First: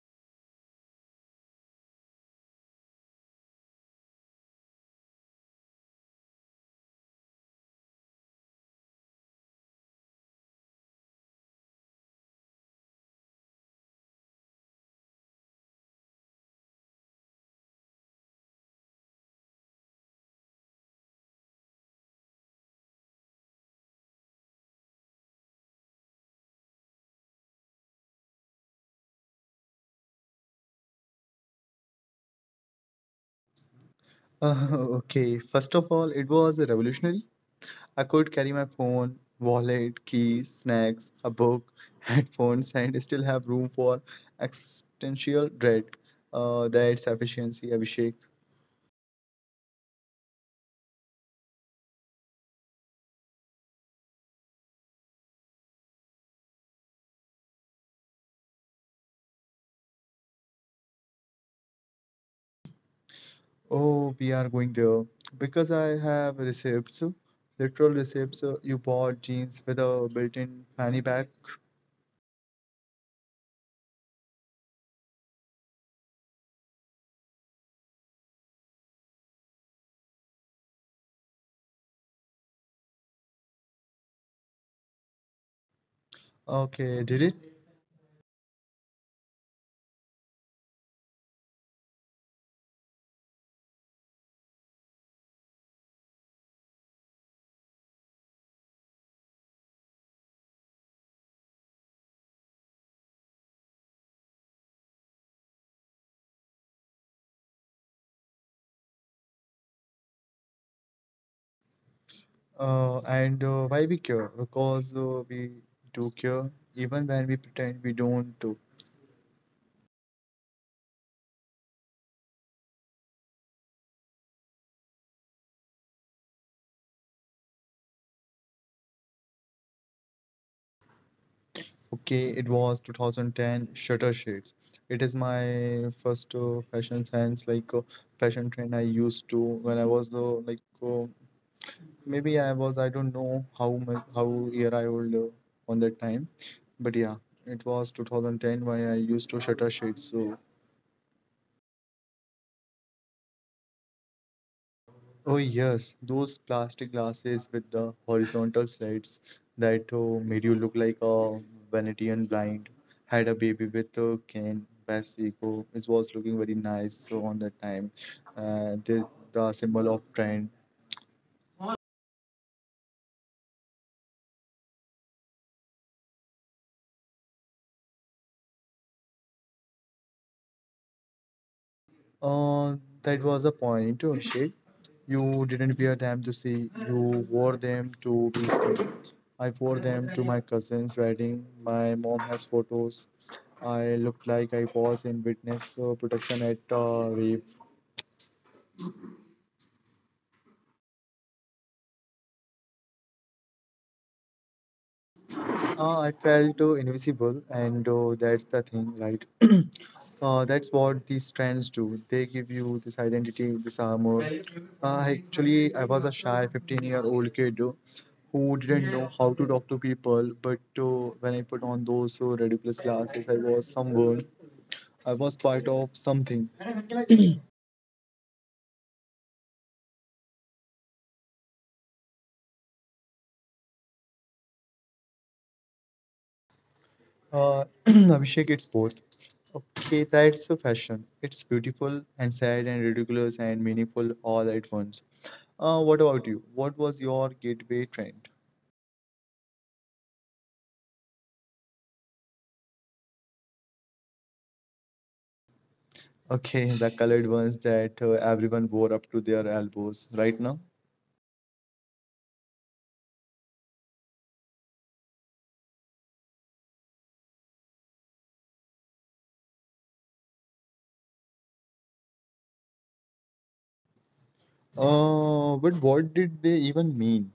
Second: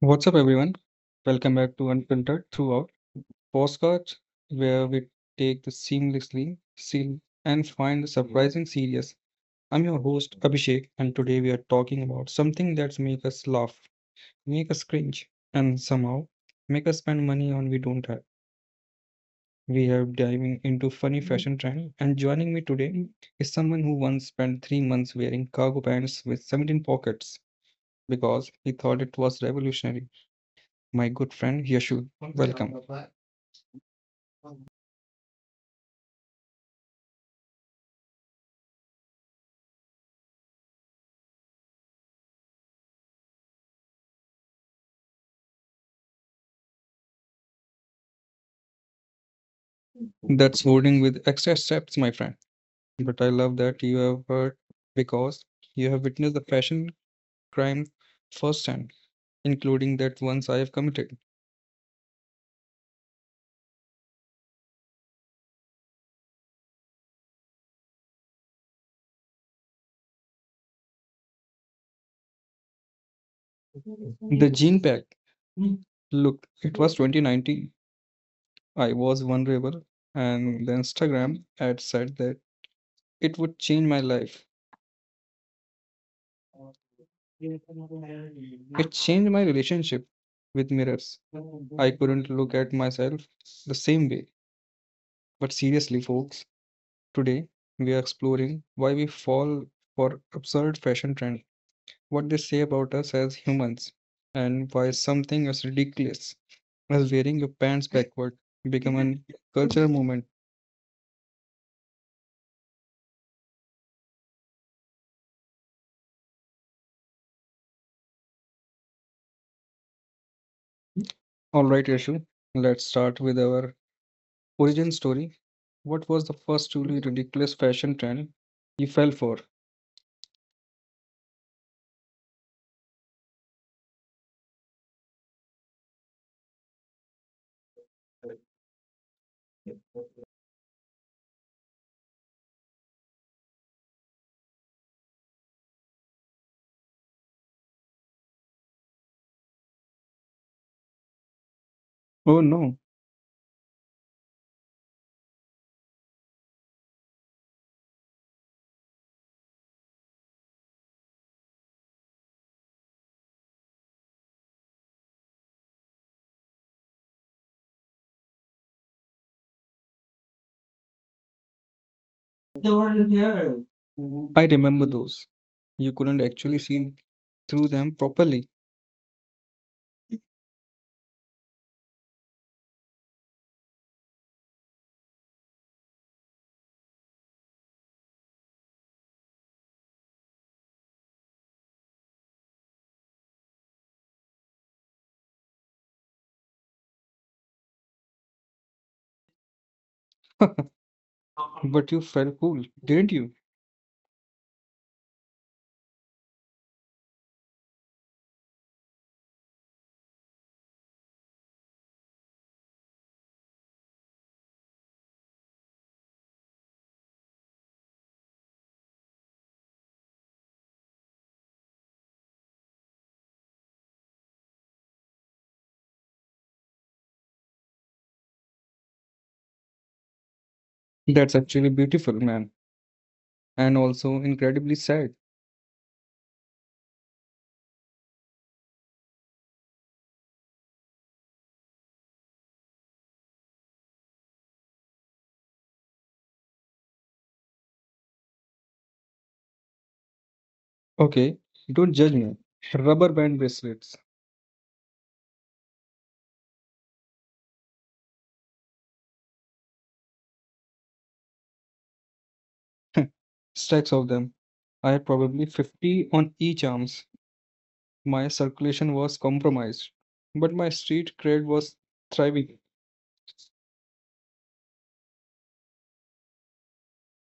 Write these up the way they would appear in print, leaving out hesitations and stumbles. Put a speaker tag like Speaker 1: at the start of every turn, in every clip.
Speaker 1: What's up, everyone? Welcome back to Unprinted Throughout Postcards, where we take the seamlessly seal and find the surprising serious. I'm your host Abhishek, and today we are talking about something that's make us laugh, make us cringe, and somehow make us spend money on we don't have. We are diving into funny fashion trend, and joining me today is someone who once spent 3 months wearing cargo pants with 17 pockets because he thought it was revolutionary. My good friend Yashu, welcome.
Speaker 2: Uh, okay, first of all, it was revolutionary. I could carry my phone, wallet, keys, snacks, a book, headphones, and still have room for existential dread. That's efficiency, Abhishek.
Speaker 1: That's holding with extra steps, my friend. But I love that you have heard because you have witnessed the fashion crime firsthand, including that once I have committed.
Speaker 2: Oh, we are going there. Because I have receipts, literal receipts. You bought jeans with a built-in fanny pack.
Speaker 1: The jean pack. Look, it was 2019. I was vulnerable, and the Instagram ad said that it would change my life.
Speaker 2: Okay, did it?
Speaker 1: It changed my relationship with mirrors. I couldn't look at myself the same way. But seriously, folks, today, we are exploring why we fall for absurd fashion trends, what they say about us as humans, and why something as ridiculous as wearing your pants backward become an cultural movement.
Speaker 2: And Why we care? Because we do care, even when we pretend we don't.
Speaker 1: All right, Yashu, let's start with our origin story. What was the first truly ridiculous fashion trend you fell for?
Speaker 2: Okay, it was 2010 Shutter Shades. It is my first fashion sense, fashion trend I used to when I was the maybe I was I don't know how much how year I old on that time, but yeah, it was 2010 when I used to Shutter Shades. So
Speaker 1: Oh no,
Speaker 2: oh yes, those plastic glasses with the horizontal slits that made you look like a Venetian blind. Had a baby with Ken Basico. It was looking very nice so on that time. The symbol of trend.
Speaker 1: I remember those. You couldn't actually see through them properly,
Speaker 2: Uh, that was the point, Abhishek. You didn't wear them to see, you wore them to be seen. I wore them to my cousin's wedding. My mom has photos. I looked like I was in witness protection at rape.
Speaker 1: but you felt cool, didn't you?
Speaker 2: I felt invisible, and that's the thing, right? That's what these trends do. They give you this identity, this armor. Actually, I was a shy 15-year-old kid who didn't know how to talk to people. But when I put on those ridiculous glasses, I was someone. I was part of something.
Speaker 1: That's actually beautiful, man, and also incredibly sad.
Speaker 2: Abhishek, it's both. Okay, that's a fashion. It's beautiful and sad and ridiculous and meaningful all at once. What about you? What was your gateway trend?
Speaker 1: Okay, don't judge me. Rubber band bracelets,
Speaker 2: Okay, the colored ones that everyone wore up to their elbows right now.
Speaker 1: stacks of them. I had probably 50 on each arms. My circulation was compromised, but my street cred was thriving.
Speaker 2: But what did they even mean?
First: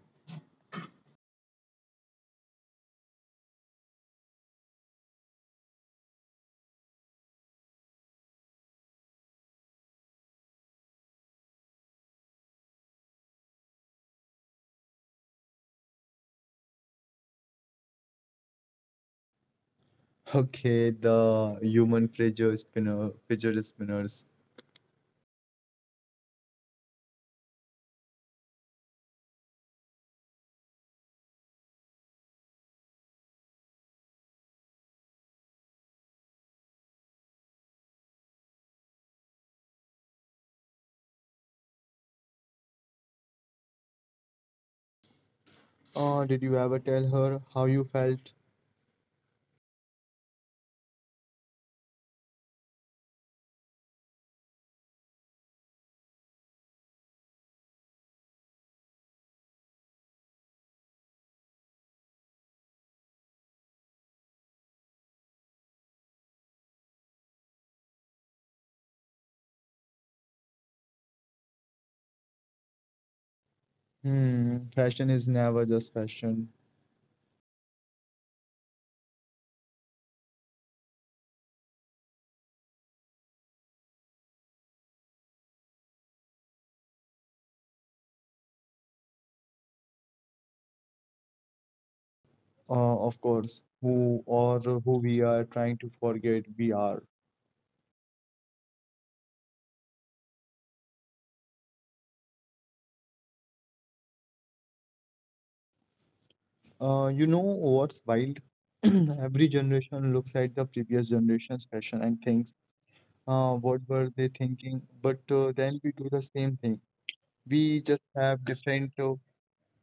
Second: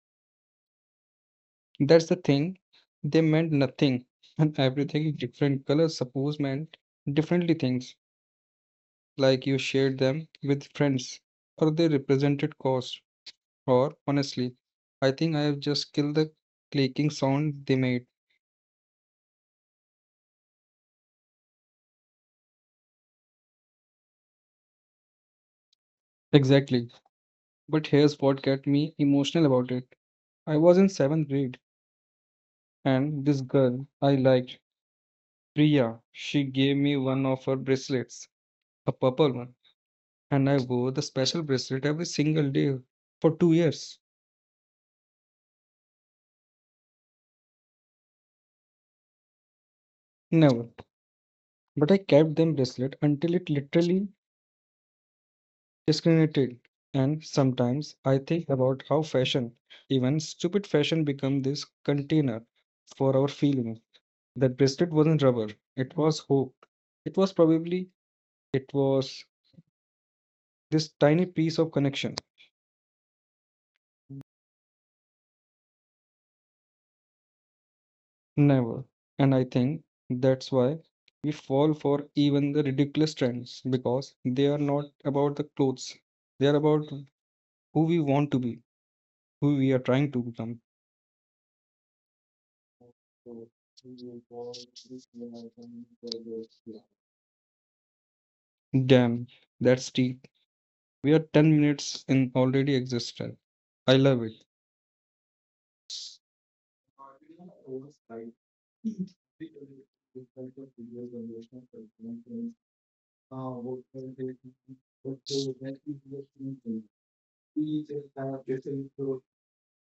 Speaker 1: That's the thing. They meant nothing, and everything different colors suppose meant differently things. Like you shared them with friends, or they represented cost. Or honestly, I think I have just killed the clicking sound they made.
Speaker 2: Okay, the human fidget spinner, fidget spinners.
Speaker 1: Exactly. But here's what got me emotional about it. I was in seventh grade, and this girl I liked, Priya, she gave me one of her bracelets, a purple one, and I wore the special bracelet every single day for 2 years.
Speaker 2: Oh, did you ever tell her how you felt?
Speaker 1: Never. But I kept them bracelet until it literally discriminated. And sometimes I think about how fashion, even stupid fashion, become this container for our feeling. That bracelet wasn't rubber, it was hope. It was probably, it was this tiny piece of connection.
Speaker 2: Hmm, fashion is never just fashion.
Speaker 1: Never. And I think that's why we fall for even the ridiculous trends because they are not about the clothes. They are about who we want to be, who we are trying to become.
Speaker 2: Of course, who or who we are trying to forget we are.
Speaker 1: Damn, that's deep. We are 10 minutes in already existed. I love it.
Speaker 2: You know what's wild? Every generation looks at the previous generation's fashion and thinks, what
Speaker 1: uh,
Speaker 2: were they thinking? But then we do the same thing. We just have different uh,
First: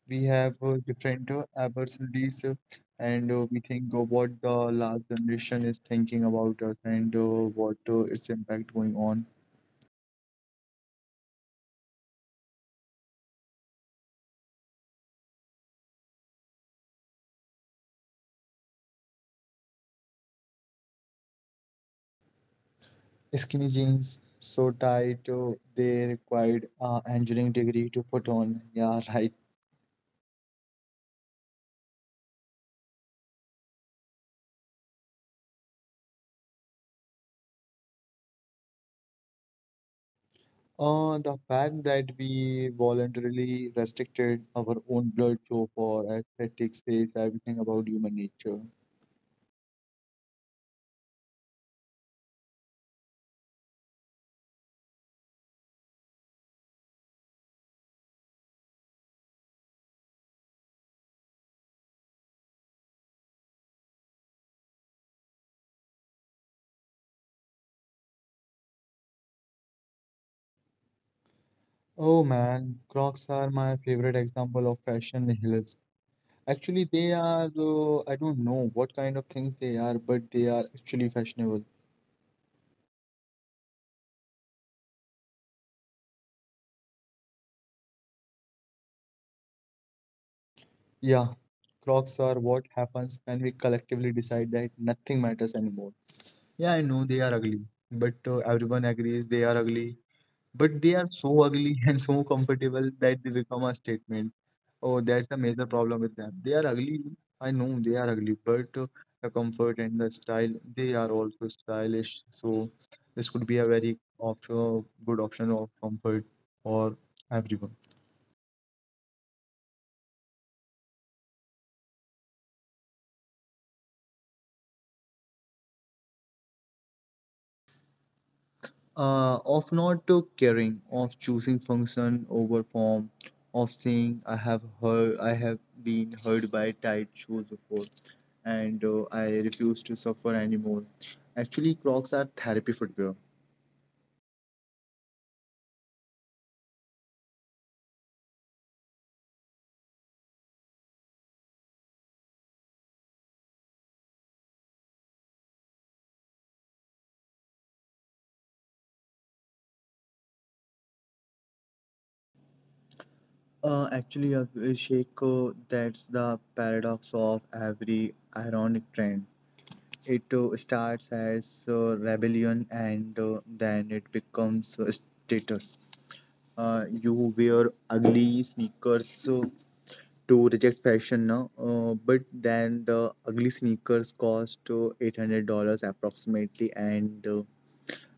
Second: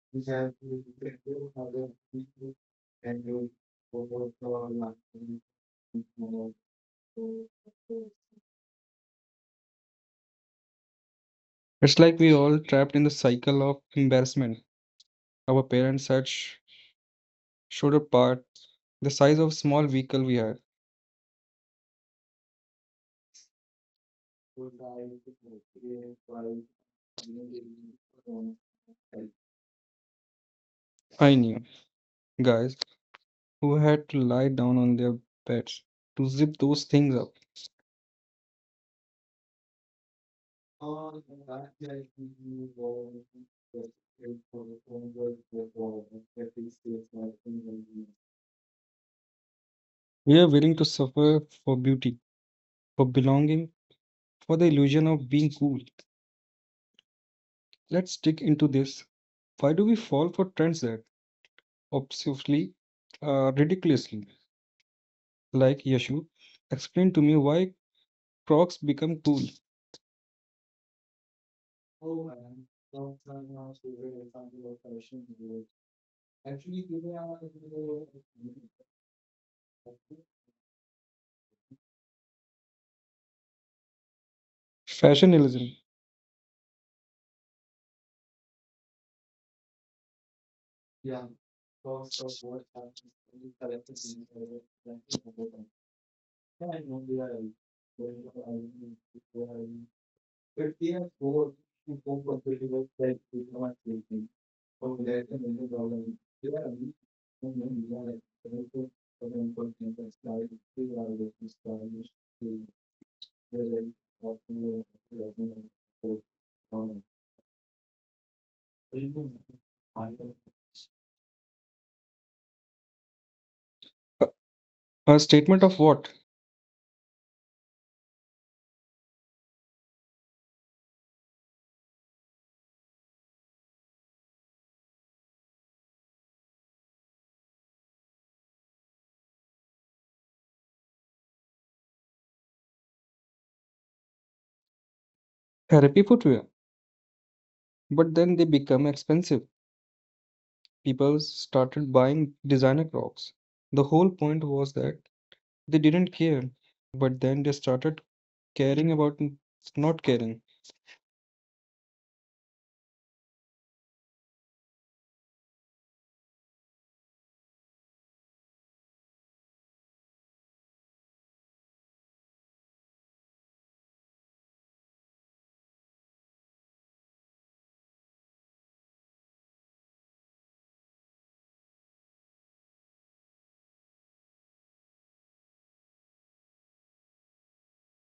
Speaker 2: we have different opportunities and we think what the last generation is thinking about us and
Speaker 1: uh,
Speaker 2: what its impact going on
Speaker 1: It's like we all trapped in the cycle of embarrassment. Our parents had showed a part the size of small vehicle we had.
Speaker 2: skinny jeans so tight they required engineering degree to put on yeah right
Speaker 1: I knew guys who had to lie down on their beds to zip those things up.
Speaker 2: the fact that we voluntarily restricted our own blood flow for aesthetics says everything about human nature.
Speaker 1: We are willing to suffer for beauty, for belonging, for the illusion of being cool. Let's dig into this. Why do we fall for trends that obsessively, ridiculously, like Yashu? Explain to me why Crocs become cool.
Speaker 2: Oh man, Crocs are my favorite example of fashion nihilism. Actually, they are, I don't know what kind of things they are, but they are actually fashionable.
Speaker 1: Fashionism,
Speaker 2: Yeah, Crocs are what happens when we collectively decide that nothing matters anymore. Yeah, I know they are ugly, but everyone agrees they are ugly. But they are so ugly and so comfortable that they become a statement. Oh, that's a major problem with them. They are ugly. I know they are ugly, but the comfort and the style, they are also stylish. So this could be a very op good option of comfort for everyone.
Speaker 1: a, a statement of what?
Speaker 2: Of not caring, of choosing function over form, of saying I have heard, I have been heard by tight shoes before, and I refuse to suffer anymore. Actually, Crocs are therapy footwear.
Speaker 1: Therapy footwear. But then they become expensive. People started buying designer clocks. The whole point was that they didn't care, but then they started caring about not caring.
Speaker 2: Actually, Abhishek, that's the paradox of every ironic trend. It starts as rebellion and then it becomes status. You wear ugly sneakers to reject fashion now, but then the ugly sneakers cost $800 approximately, and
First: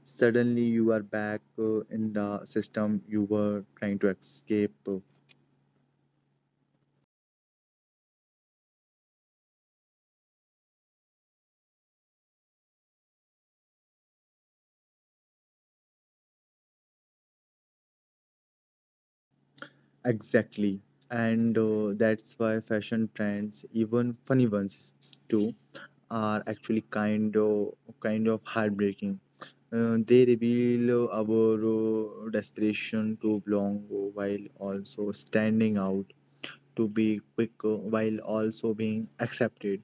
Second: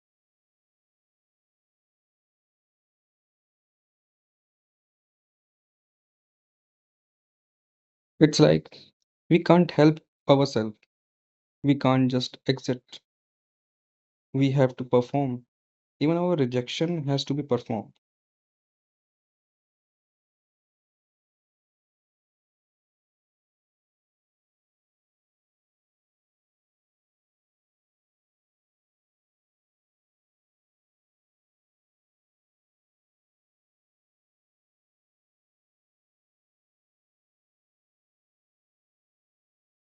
Speaker 2: suddenly you are back in the system you were trying to escape.
Speaker 1: It's like we can't help ourselves. We can't just exit. We have to perform. Even our rejection has to be performed.
Speaker 2: Exactly. And that's why fashion trends, even funny ones too, are actually kind of heartbreaking. They reveal our desperation to belong while also standing out. To be quick while also being accepted.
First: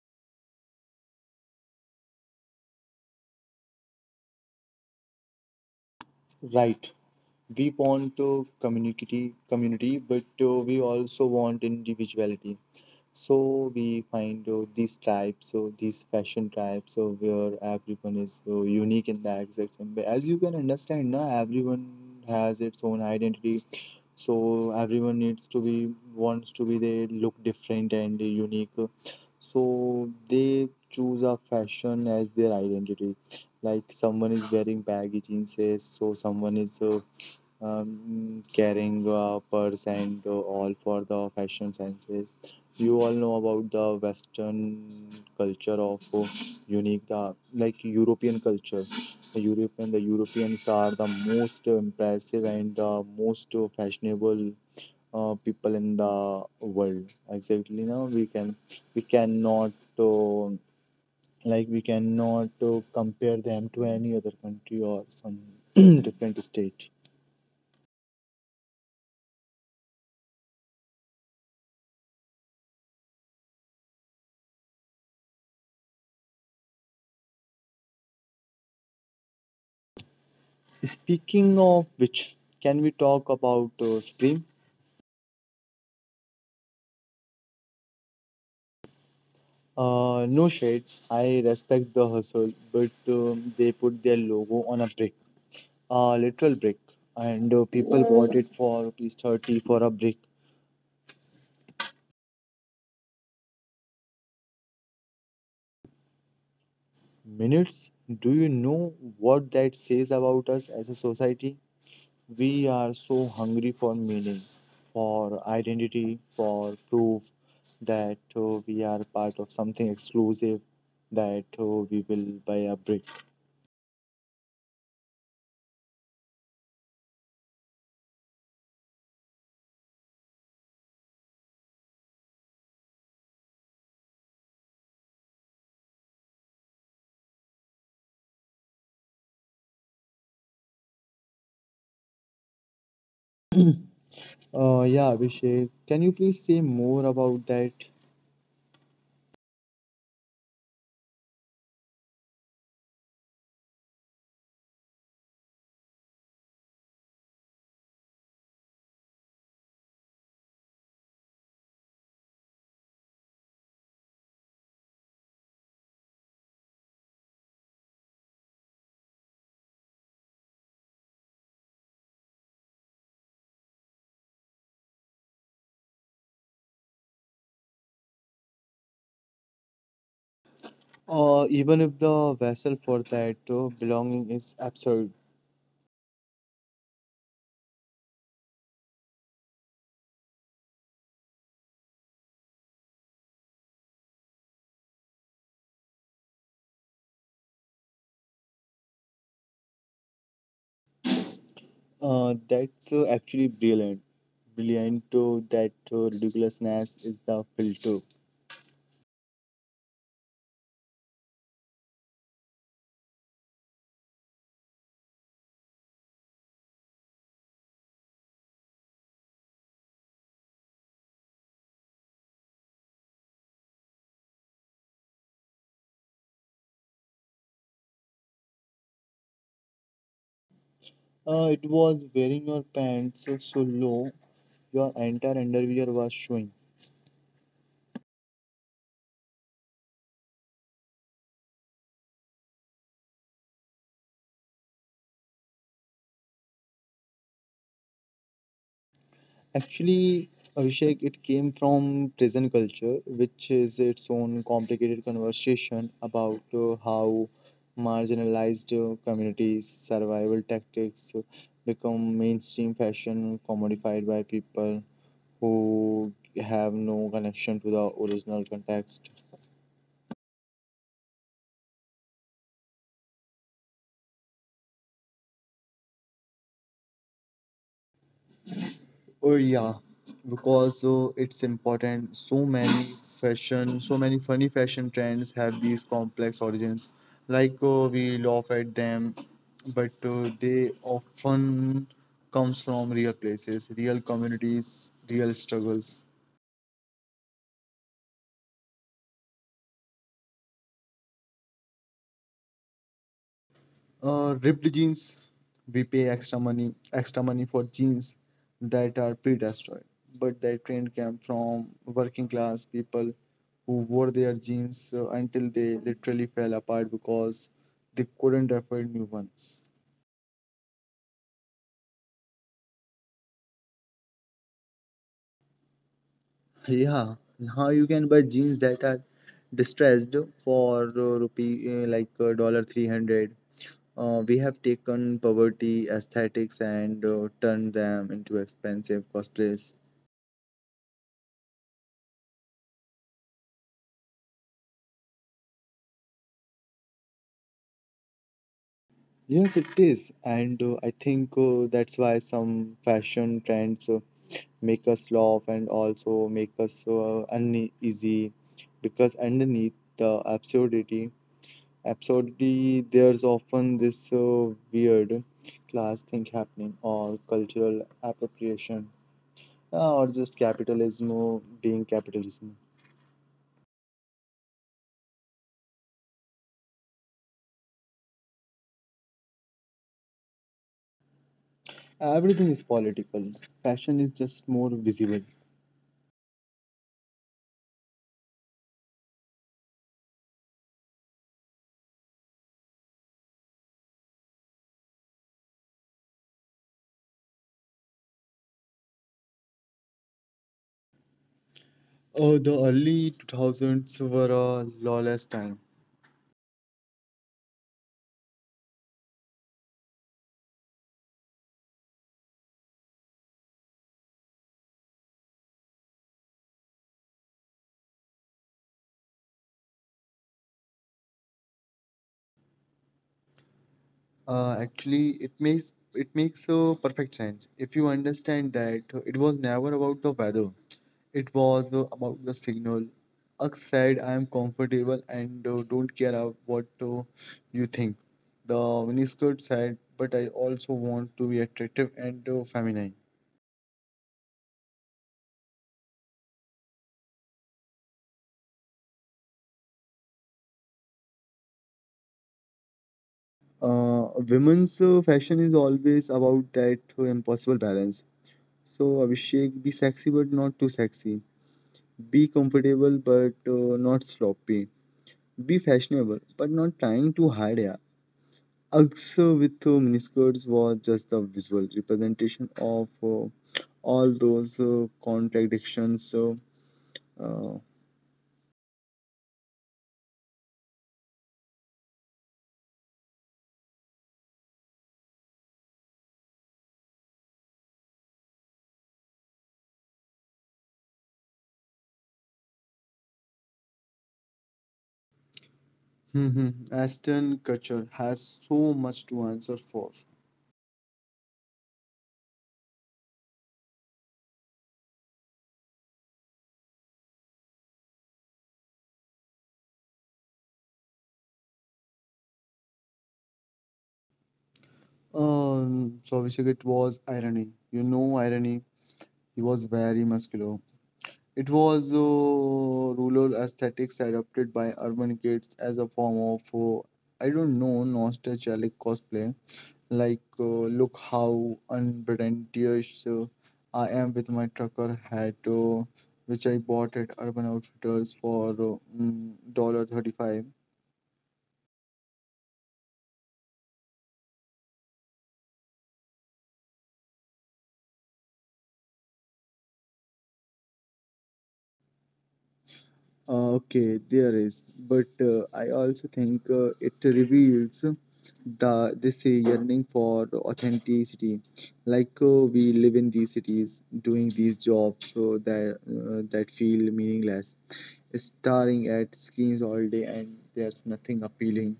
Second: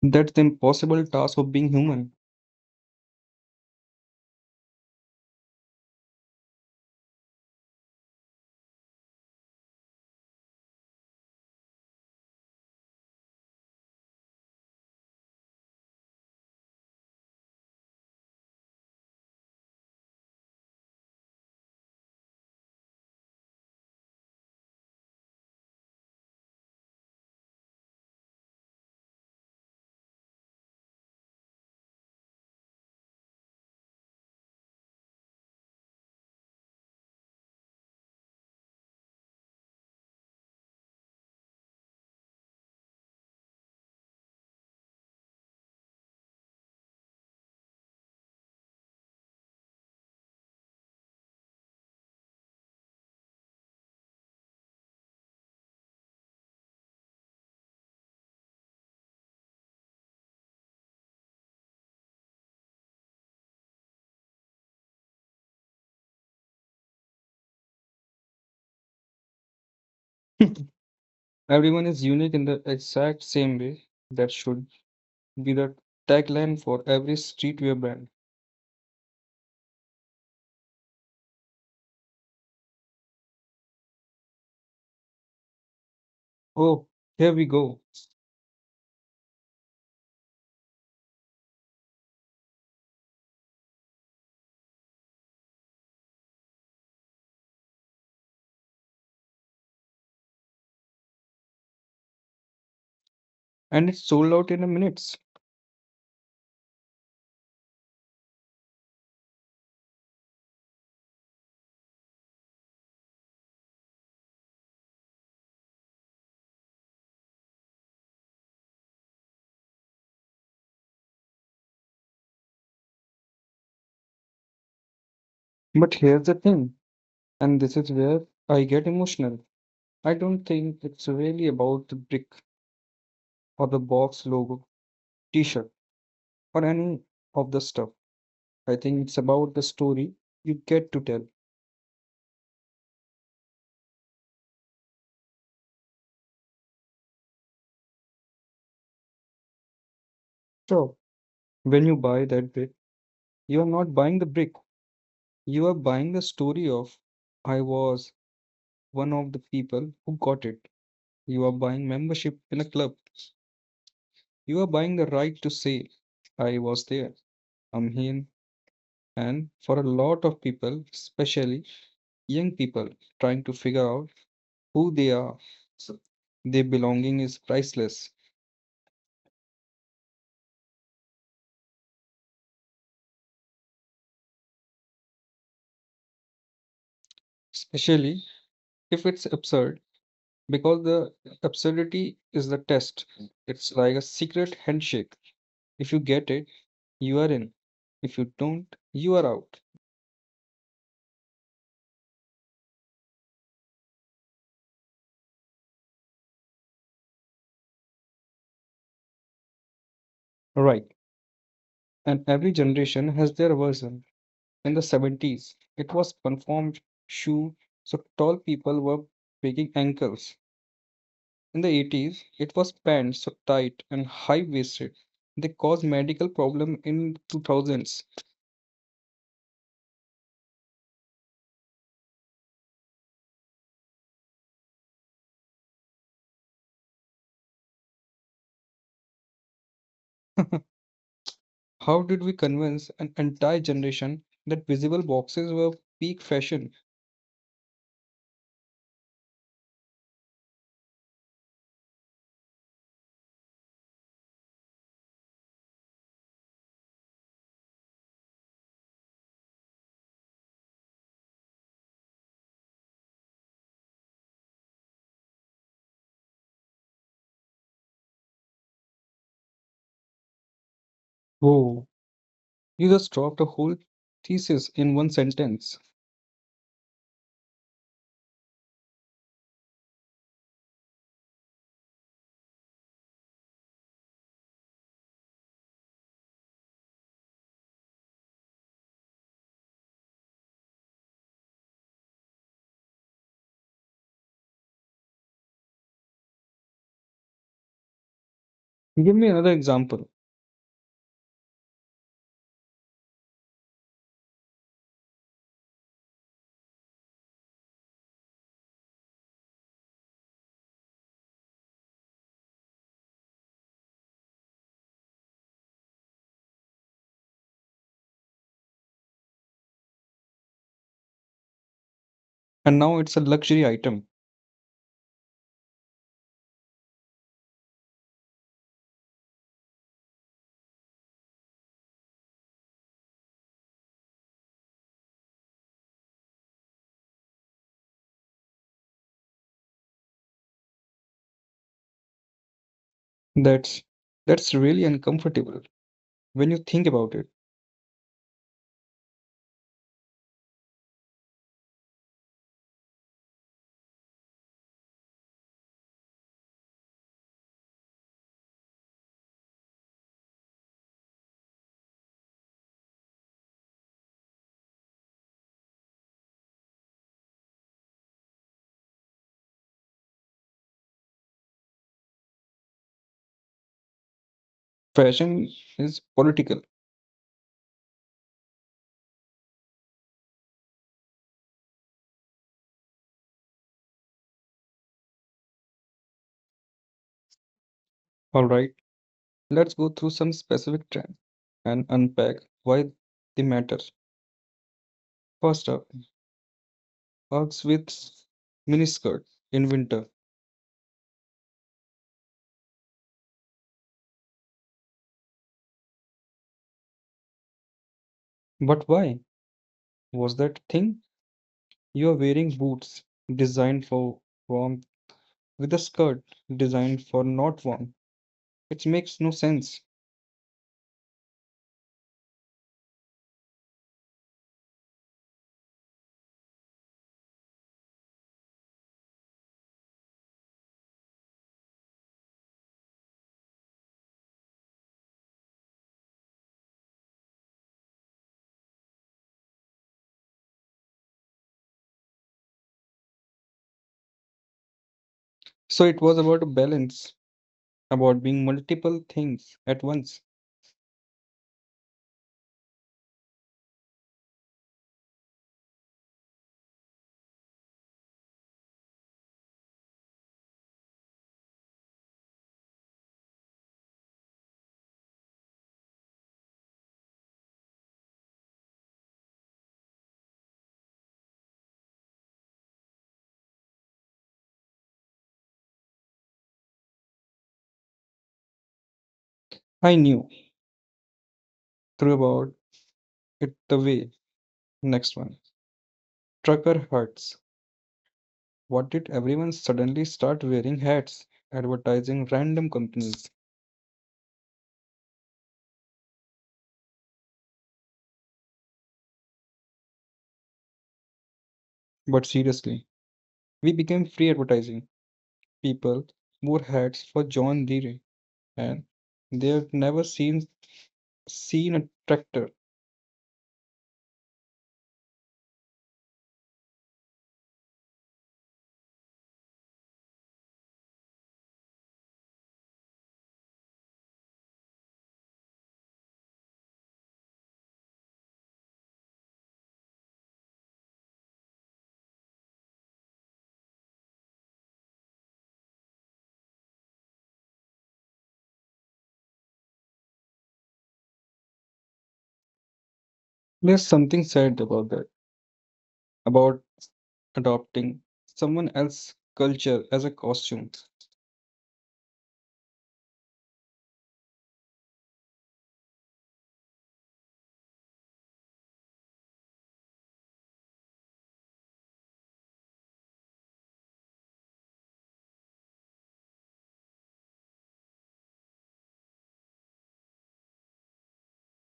Speaker 1: That's the impossible task of being human.
Speaker 2: Right. We want community, but we also want individuality. So we find these types, so these fashion types, so where everyone is unique in the exact same way. As you can understand, now everyone has its own identity, so everyone needs to be wants to be they look different and unique so they choose a fashion as their identity like someone is wearing baggy jeans so someone is carrying a purse and all for the fashion senses. You all know about the Western culture of unique, the like European culture. The European, the Europeans are the most impressive and the most fashionable people in the world. Exactly, now we can we cannot. Uh, like we cannot compare them to any other country or some different state
Speaker 1: Everyone is unique in the exact same way. That should be the tagline for every streetwear brand.
Speaker 2: speaking of which, can we talk about Supreme?
Speaker 1: Oh, here we go.
Speaker 2: No shade, I respect the hustle, but they put their logo on a brick, a literal brick, and people bought it for rupees 30 for a brick.
Speaker 1: And it sold out in a minutes.
Speaker 2: Minutes, do you know what that says about us as a society? We are so hungry for meaning, for identity, for proof that we are part of something exclusive, that we will buy a brick.
Speaker 1: But here's the thing, and this is where I get emotional. I don't think it's really about the brick or the box logo, t shirt, or any of the stuff. I think it's about the story you get to tell.
Speaker 2: Yeah, Abhishek, can you please say more about that?
Speaker 1: So, when you buy that brick, you are not buying the brick, you are buying the story of I was one of the people who got it. You are buying membership in a club, you are buying the right to say, I was there, I'm here. And for a lot of people, especially young people trying to figure out who they are, so their belonging is priceless,
Speaker 2: Even if the vessel for that belonging is absurd,
Speaker 1: especially if it's absurd, because the absurdity is the test. It's like a secret handshake. If you get it, you are in. If you don't, you are out.
Speaker 2: that's actually brilliant. Brilliant to that ridiculousness is the filter.
Speaker 1: Right. And every generation has their version. In the 70s, it was conformed shoe, so tall people were breaking ankles. In the 80s, it was pants so tight and high-waisted. They caused medical problems in 2000s.
Speaker 2: It was wearing your pants so low, your entire underwear was showing.
Speaker 1: How did we convince an entire generation that visible boxes were peak fashion?
Speaker 2: Actually, Abhishek, it came from prison culture, which is its own complicated conversation about how marginalized communities' survival tactics become mainstream fashion commodified by people who have no connection to the original context.
Speaker 1: Whoa, you just dropped a whole thesis in one sentence.
Speaker 2: Oh yeah, because it's important. So many fashion, so many funny fashion trends have these complex origins. Like we laugh at them, but they often comes from real places, real communities, real struggles.
Speaker 1: Give me another example.
Speaker 2: Ripped jeans, we pay extra money for jeans that are pre-destroyed. But that trend came from working class people who wore their jeans until they literally fell apart because they couldn't afford new ones.
Speaker 1: And now it's a luxury item.
Speaker 2: Yeah, now you can buy jeans that are distressed for rupee like dollar 300. We have taken poverty aesthetics and turned them into expensive cosplays.
Speaker 1: That's that's really uncomfortable when you think about it.
Speaker 2: Yes, it is. And I think that's why some fashion trends make us laugh and also make us uneasy because underneath the absurdity, there's often this weird class thing happening or cultural appropriation or just capitalism being capitalism.
Speaker 1: Fashion is political.
Speaker 2: Everything is political. Fashion is just more visible.
Speaker 1: All right, let's go through some specific trends and unpack why they matter. First up, Uggs with miniskirt in winter.
Speaker 2: Oh, the early 2000s were a lawless time.
Speaker 1: But why was that thing? You are wearing boots designed for warmth with a skirt designed for not warm. It makes no sense.
Speaker 2: Actually, it makes perfect sense if you understand that it was never about the weather. It was about the signal. Ugh said, I am comfortable and don't care about what you think. The miniskirt said, but I also want to be attractive and feminine.
Speaker 1: So it was about a balance, about being multiple things at once.
Speaker 2: Women's fashion is always about that impossible balance. So, Abhishek, be sexy but not too sexy. Be comfortable but not sloppy. Be fashionable, but not trying to hide. Yeah, Uggs with miniskirts was just the visual representation of all those contradictions. Uh,
Speaker 1: I knew through about it the way. Next one. Trucker hats. What did everyone suddenly start wearing hats? Advertising random companies.
Speaker 2: Mhm. Aston Kutcher has so much to answer for.
Speaker 1: But seriously, we became free advertising. People wore hats for John Deere, and they've never seen a tractor.
Speaker 2: So it was irony. You know, irony. He was very muscular. It was rural aesthetics adopted by urban kids as a form of, I don't know, nostalgic cosplay. Like, look how unpretentious I am with my trucker hat, which I bought at Urban Outfitters for $1.35.
Speaker 1: There's something sad about that, about adopting someone else's culture as a costume.
Speaker 2: Okay, there is, but I also think it reveals the this yearning for authenticity. Like we live in these cities, doing these jobs so that that feel meaningless, staring at screens all day, and there's nothing appealing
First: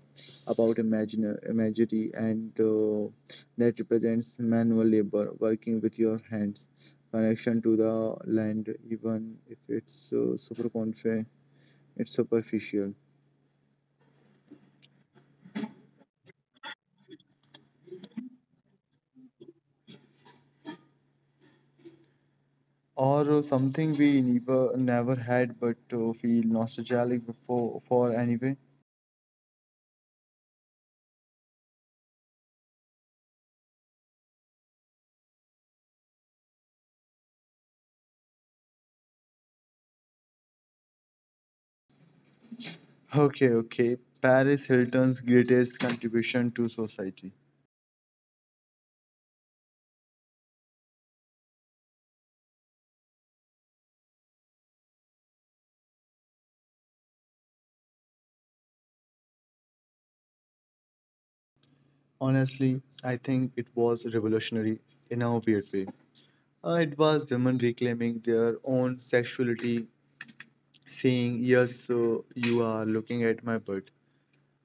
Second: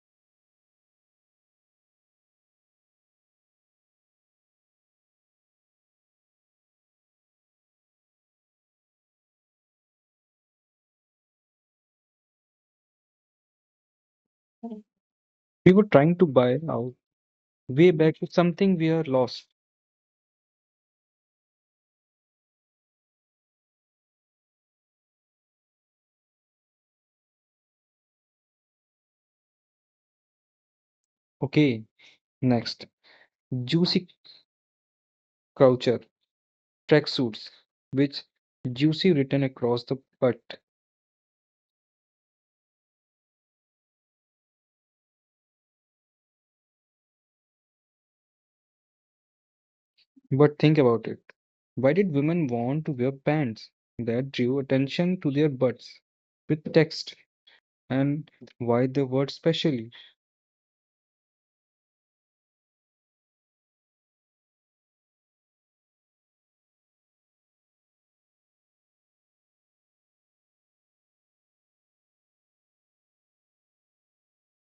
Speaker 2: about imagine imagery, and that represents manual labor, working with your hands, connection to the land, even if it's super confident it's superficial.
Speaker 1: We were trying to buy out way back to something we are lost.
Speaker 2: Or something we never had but feel nostalgic before for anyway.
Speaker 1: Okay, next. Juicy culture, tracksuits, which juicy written across the butt.
Speaker 2: Okay, okay. Paris Hilton's greatest contribution to society.
Speaker 1: But think about it. Why did women want to wear pants that drew attention to their butts with text? And why the word specially?
Speaker 2: Honestly, I think it was revolutionary in a weird way. It was women reclaiming their own sexuality, saying, yes, you are looking at my butt.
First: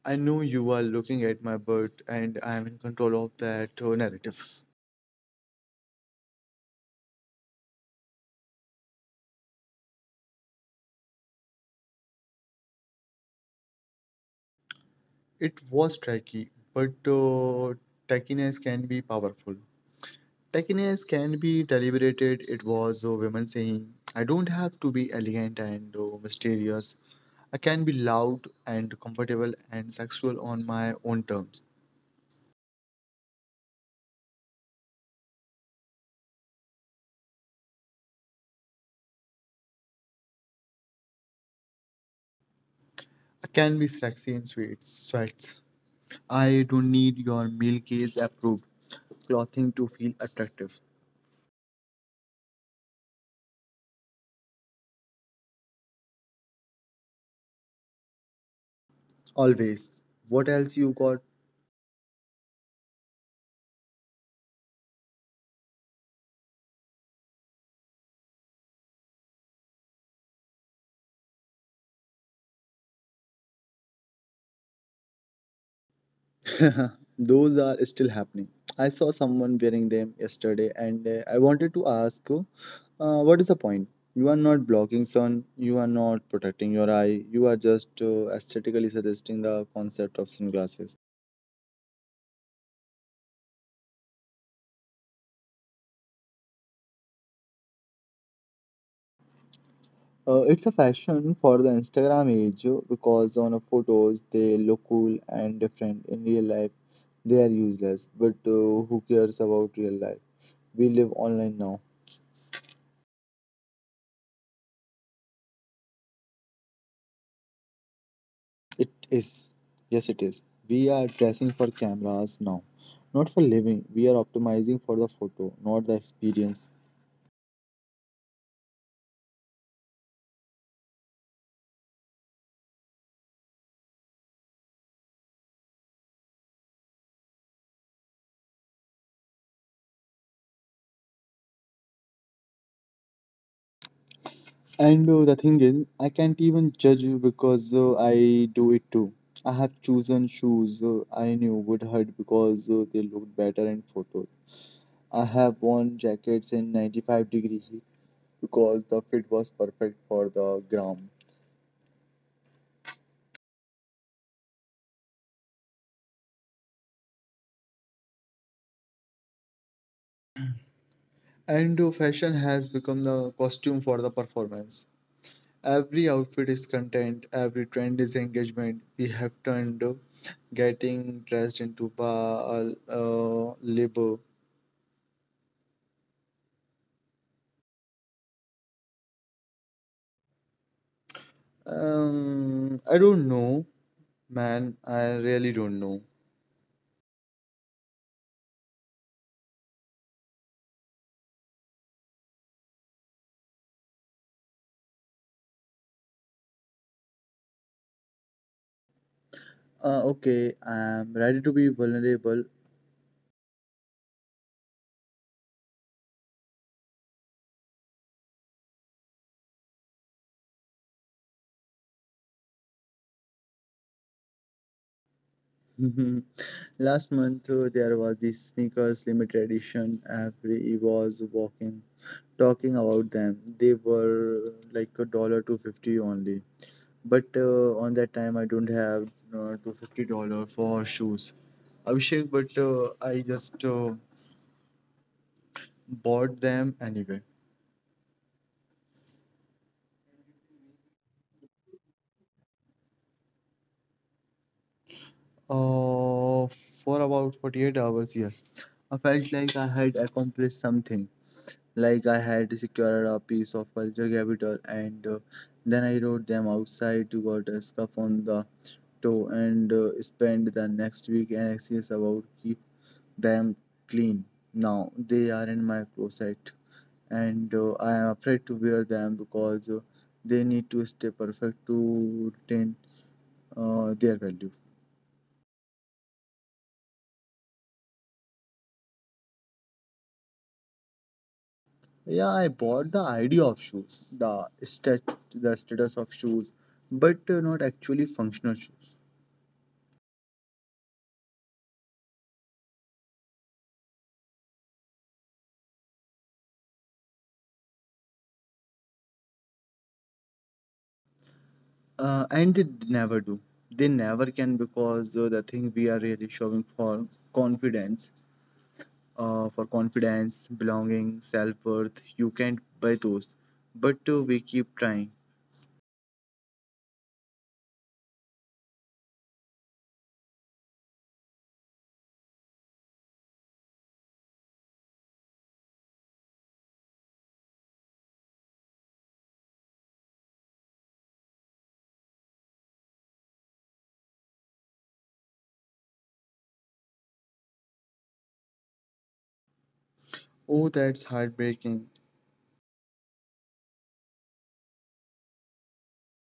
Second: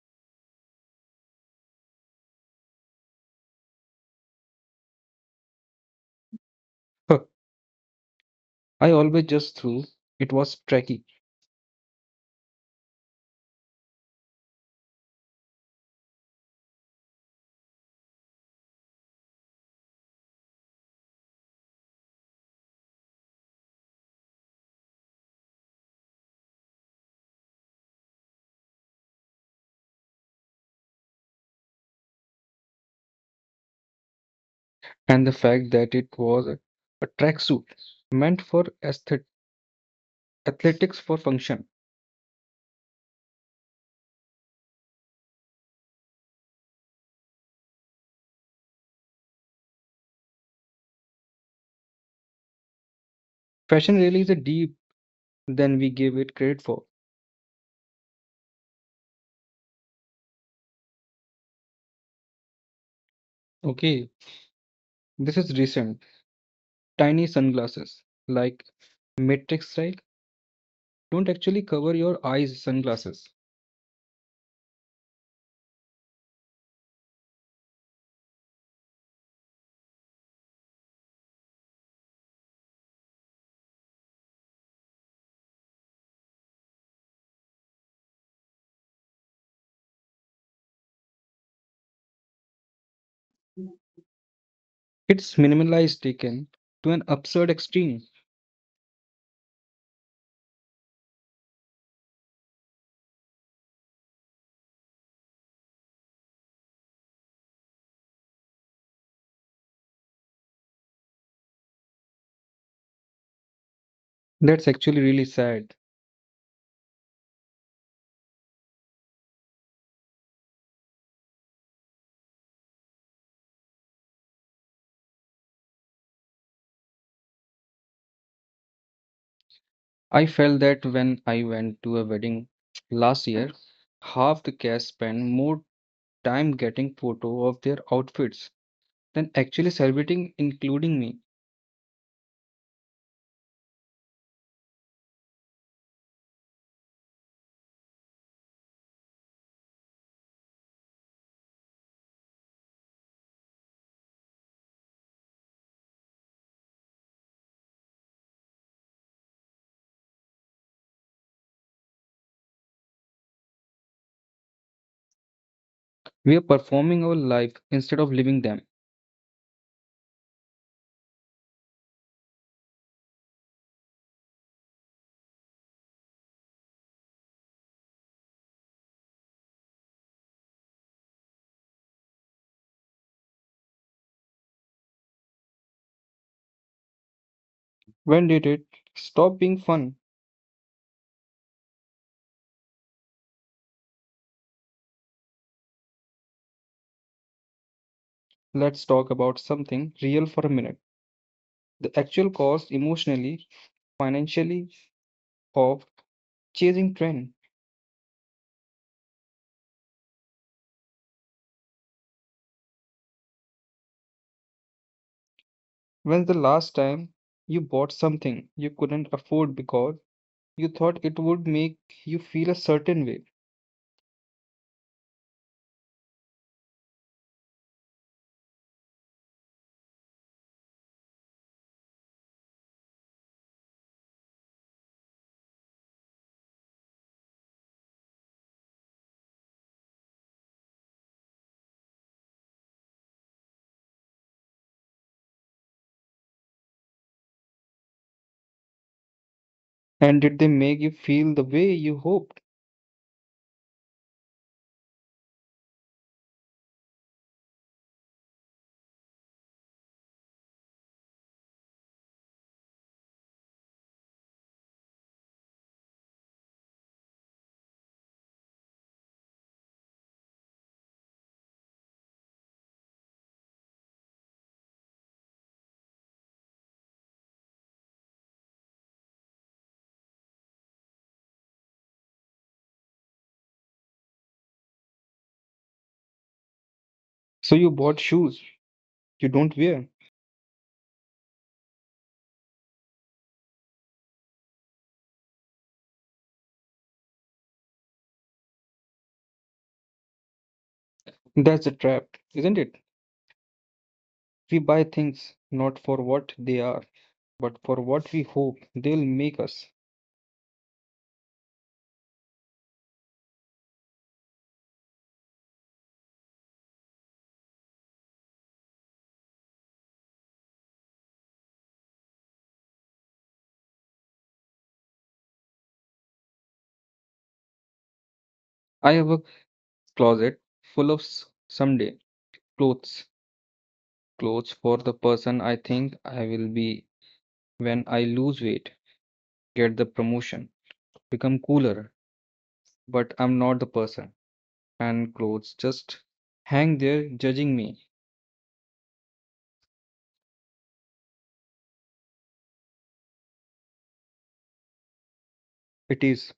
Speaker 2: I know you are looking at my butt, and I am in control of that narrative.
Speaker 1: Huh, I always just threw it was tracky,
Speaker 2: It was tricky, but tackiness can be powerful. Tackiness can be deliberated. It was a woman saying, I don't have to be elegant and mysterious. I can be loud and comfortable and sexual on my own terms.
Speaker 1: and the fact that it was a tracksuit meant for athletics for function.
Speaker 2: I can be sexy in sweet sweats. I don't need your meal case approved clothing to feel attractive.
Speaker 1: Fashion really is a deep than we gave it credit for.
Speaker 2: Always. What else you got?
Speaker 1: Okay, this is recent. Tiny sunglasses, like Matrix style, don't actually cover your eyes sunglasses.
Speaker 2: Those are still happening. I saw someone wearing them yesterday and I wanted to ask, what is the point? You are not blocking sun, you are not protecting your eye, you are just aesthetically suggesting the concept of sunglasses.
Speaker 1: It's minimalized taken to an absurd extreme.
Speaker 2: It's a fashion for the Instagram age because on photos they look cool and different. In real life, they are useless, but who cares about real life? We live online now.
Speaker 1: That's actually really sad.
Speaker 2: It is. Yes, it is. We are dressing for cameras now, not for living. We are optimizing for the photo, not the experience.
Speaker 1: I felt that when I went to a wedding last year, half the guests spent more time getting photo of their outfits than actually celebrating, including me.
Speaker 2: And the thing is, I can't even judge you because I do it too. I have chosen shoes I knew would hurt because they looked better in photos. I have worn jackets in 95-degree heat because the fit was perfect for the gram.
Speaker 1: We are performing our life instead of living them.
Speaker 2: And fashion has become the costume for the performance. Every outfit is content, every trend is engagement. We have turned getting dressed into bar labor.
Speaker 1: When did it stop being fun?
Speaker 2: I don't know, man. I really don't know.
Speaker 1: Let's talk about something real for a minute. The actual cost emotionally, financially of chasing trend.
Speaker 2: Okay, I'm ready to be vulnerable.
Speaker 1: When's the last time you bought something you couldn't afford because you thought it would make you feel a certain way?
Speaker 2: Last month there was this sneakers limited edition. Every was walking, talking about them. They were like a dollar to 50 only. But on that time, I don't have $250 for shoes. Abhishek, but I just bought them anyway.
Speaker 1: And did they make you feel the way you hoped?
Speaker 2: Uh, for about 48 hours, yes. I felt like I had accomplished something, like I had secured a piece of culture capital, and then I rode them outside to got a scuff on the toe and spent the next week anxious about keep them clean. Now they are in my closet and I am afraid to wear them because they need to stay perfect to retain their value.
Speaker 1: So you bought shoes you don't wear.
Speaker 2: Yeah, I bought the idea of shoes, the status of shoes, but not actually functional shoes.
Speaker 1: That's a trap, isn't it? We buy things not for what they are, but for what we hope they'll make us.
Speaker 2: And they never do. They never can because the thing we are really showing confidence for confidence, belonging, self worth. You can't buy those. But we keep trying.
Speaker 1: I have a closet full of someday clothes, clothes for the person I think I will be when I lose weight, get the promotion, become cooler, but I'm not the person. And clothes just hang there judging me.
Speaker 2: Oh, that's heartbreaking.
Speaker 1: It is,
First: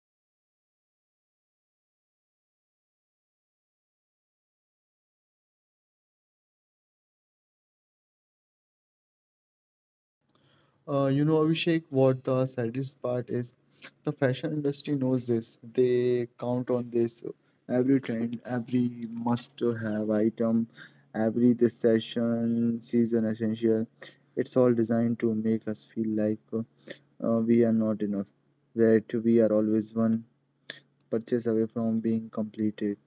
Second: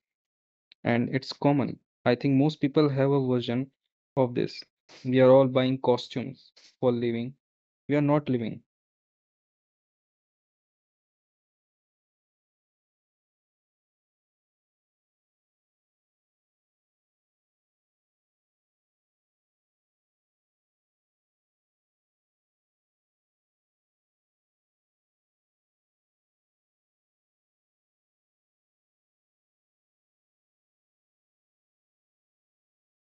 Speaker 1: and it's common. I think most people have a version of this. We are all buying costumes for living. We are not living,
Speaker 2: You know, Abhishek, what the saddest part is? The fashion industry knows this. They count on this. Every trend, every must-have item, every season essential. It's all designed to make us feel like we are not enough, that we are always one purchase away from being completed.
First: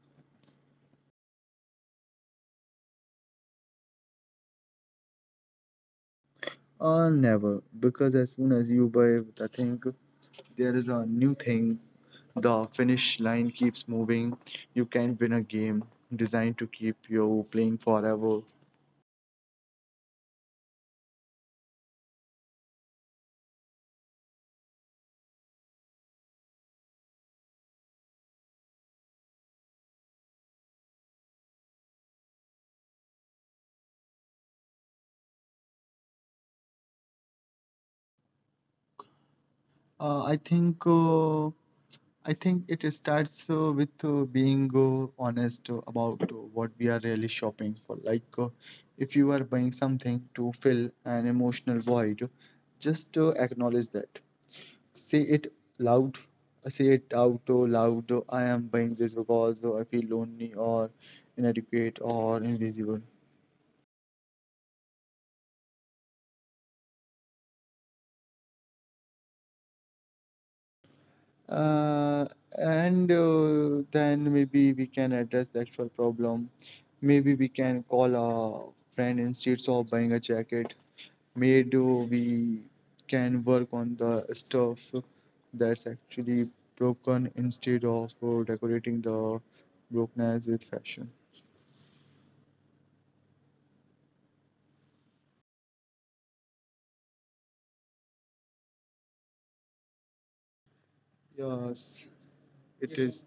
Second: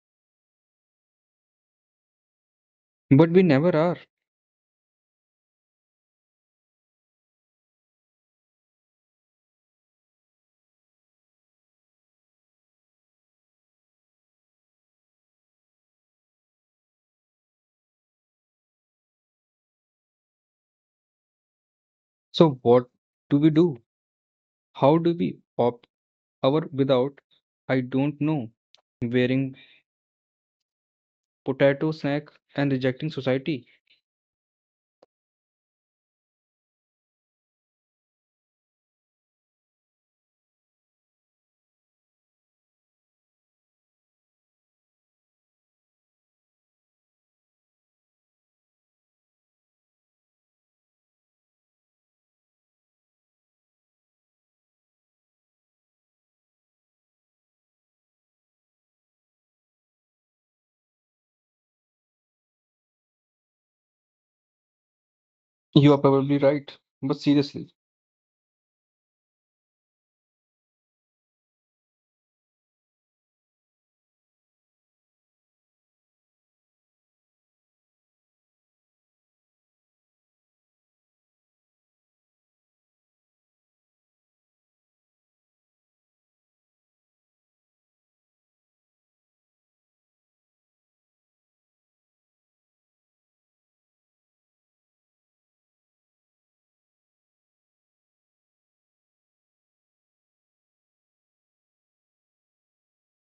Speaker 1: but we never are.
Speaker 2: Never, because as soon as you buy the thing, there is a new thing. The finish line keeps moving. You can't win a game designed to keep you playing forever.
Speaker 1: So what do we do? How do we opt our without? I don't know. Wearing potato snack and rejecting society.
Speaker 2: Uh, I think uh, I think it starts with being honest about what we are really shopping for. Like, if you are buying something to fill an emotional void, just acknowledge that. Say it loud, say it out loud. Oh, I am buying this because I feel lonely or inadequate or invisible.
Speaker 1: You are probably right, but seriously,
Speaker 2: uh, and then maybe we can address the actual problem. Maybe we can call a friend instead of buying a jacket. Maybe we can work on the stuff that's actually broken instead of decorating the brokenness with fashion. Yes. It is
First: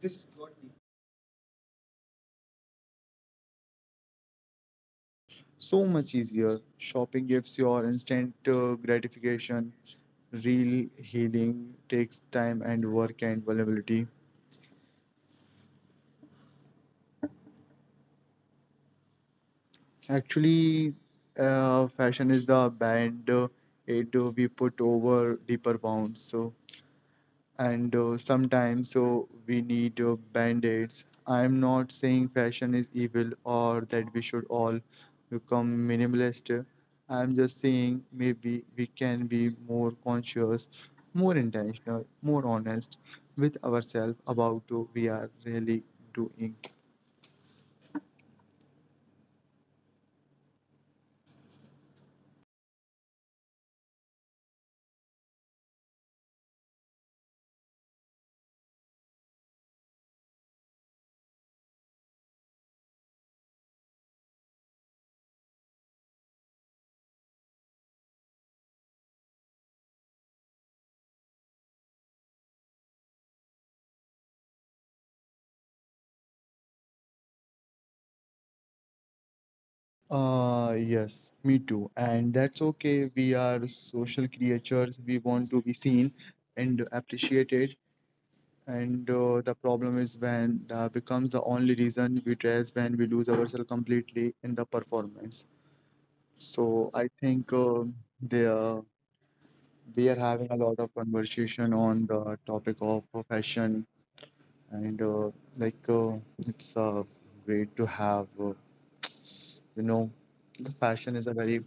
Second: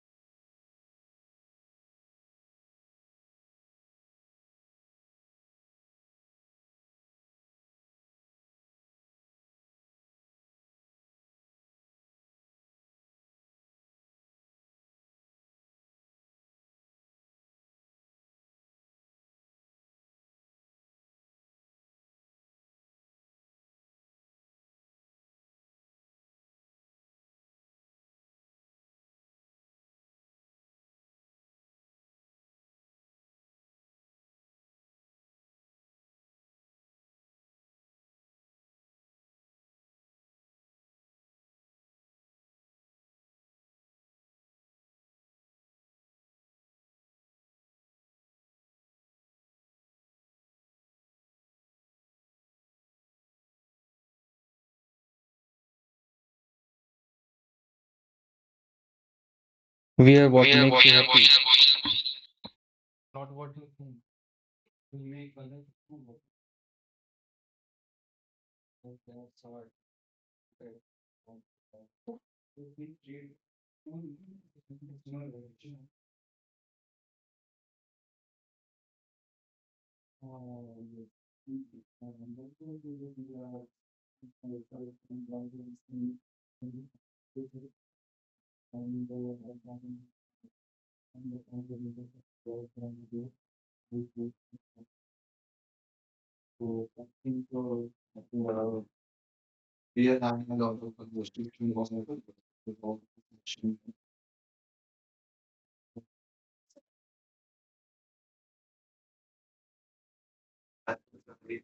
Speaker 2: so much easier. Shopping gives your instant gratification. Real healing takes time and work and vulnerability. Actually, fashion is the band- aid we put over deeper wounds. So and sometimes so we need band-aids. I'm not saying fashion is evil or that we should all become minimalist. I'm just saying maybe we can be more conscious, more intentional, more honest with ourselves about what we are really doing.
Speaker 1: wear what makes
Speaker 2: Yes, me too, and that's okay. We are social creatures, we want to be seen and appreciated. And the problem is when that becomes the only reason we dress, when we lose ourselves completely in the performance. So the, uh, we are having a lot of conversation on the topic of fashion, and like it's great to have you know the fashion is a very,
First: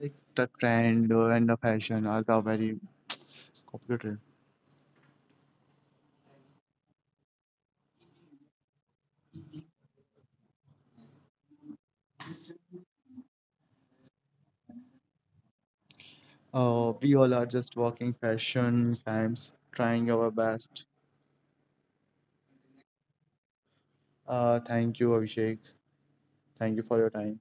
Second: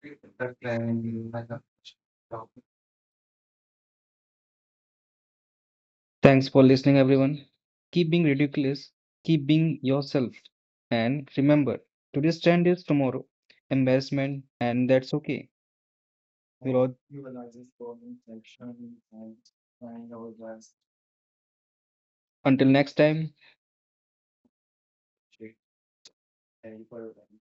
Speaker 1: you
Speaker 2: the trend
Speaker 1: watching.
Speaker 2: and the
Speaker 1: Happy.
Speaker 2: fashion are the very complicated.
Speaker 1: Thanks for listening, everyone. Keep being ridiculous, keep being yourself, and remember today's trend is tomorrow. Embarrassment, and that's okay. We'll all,
Speaker 2: We all are just walking fashion times, trying our best.
Speaker 1: until next time,
Speaker 2: Thank you, Abhishek. Thank you for your time.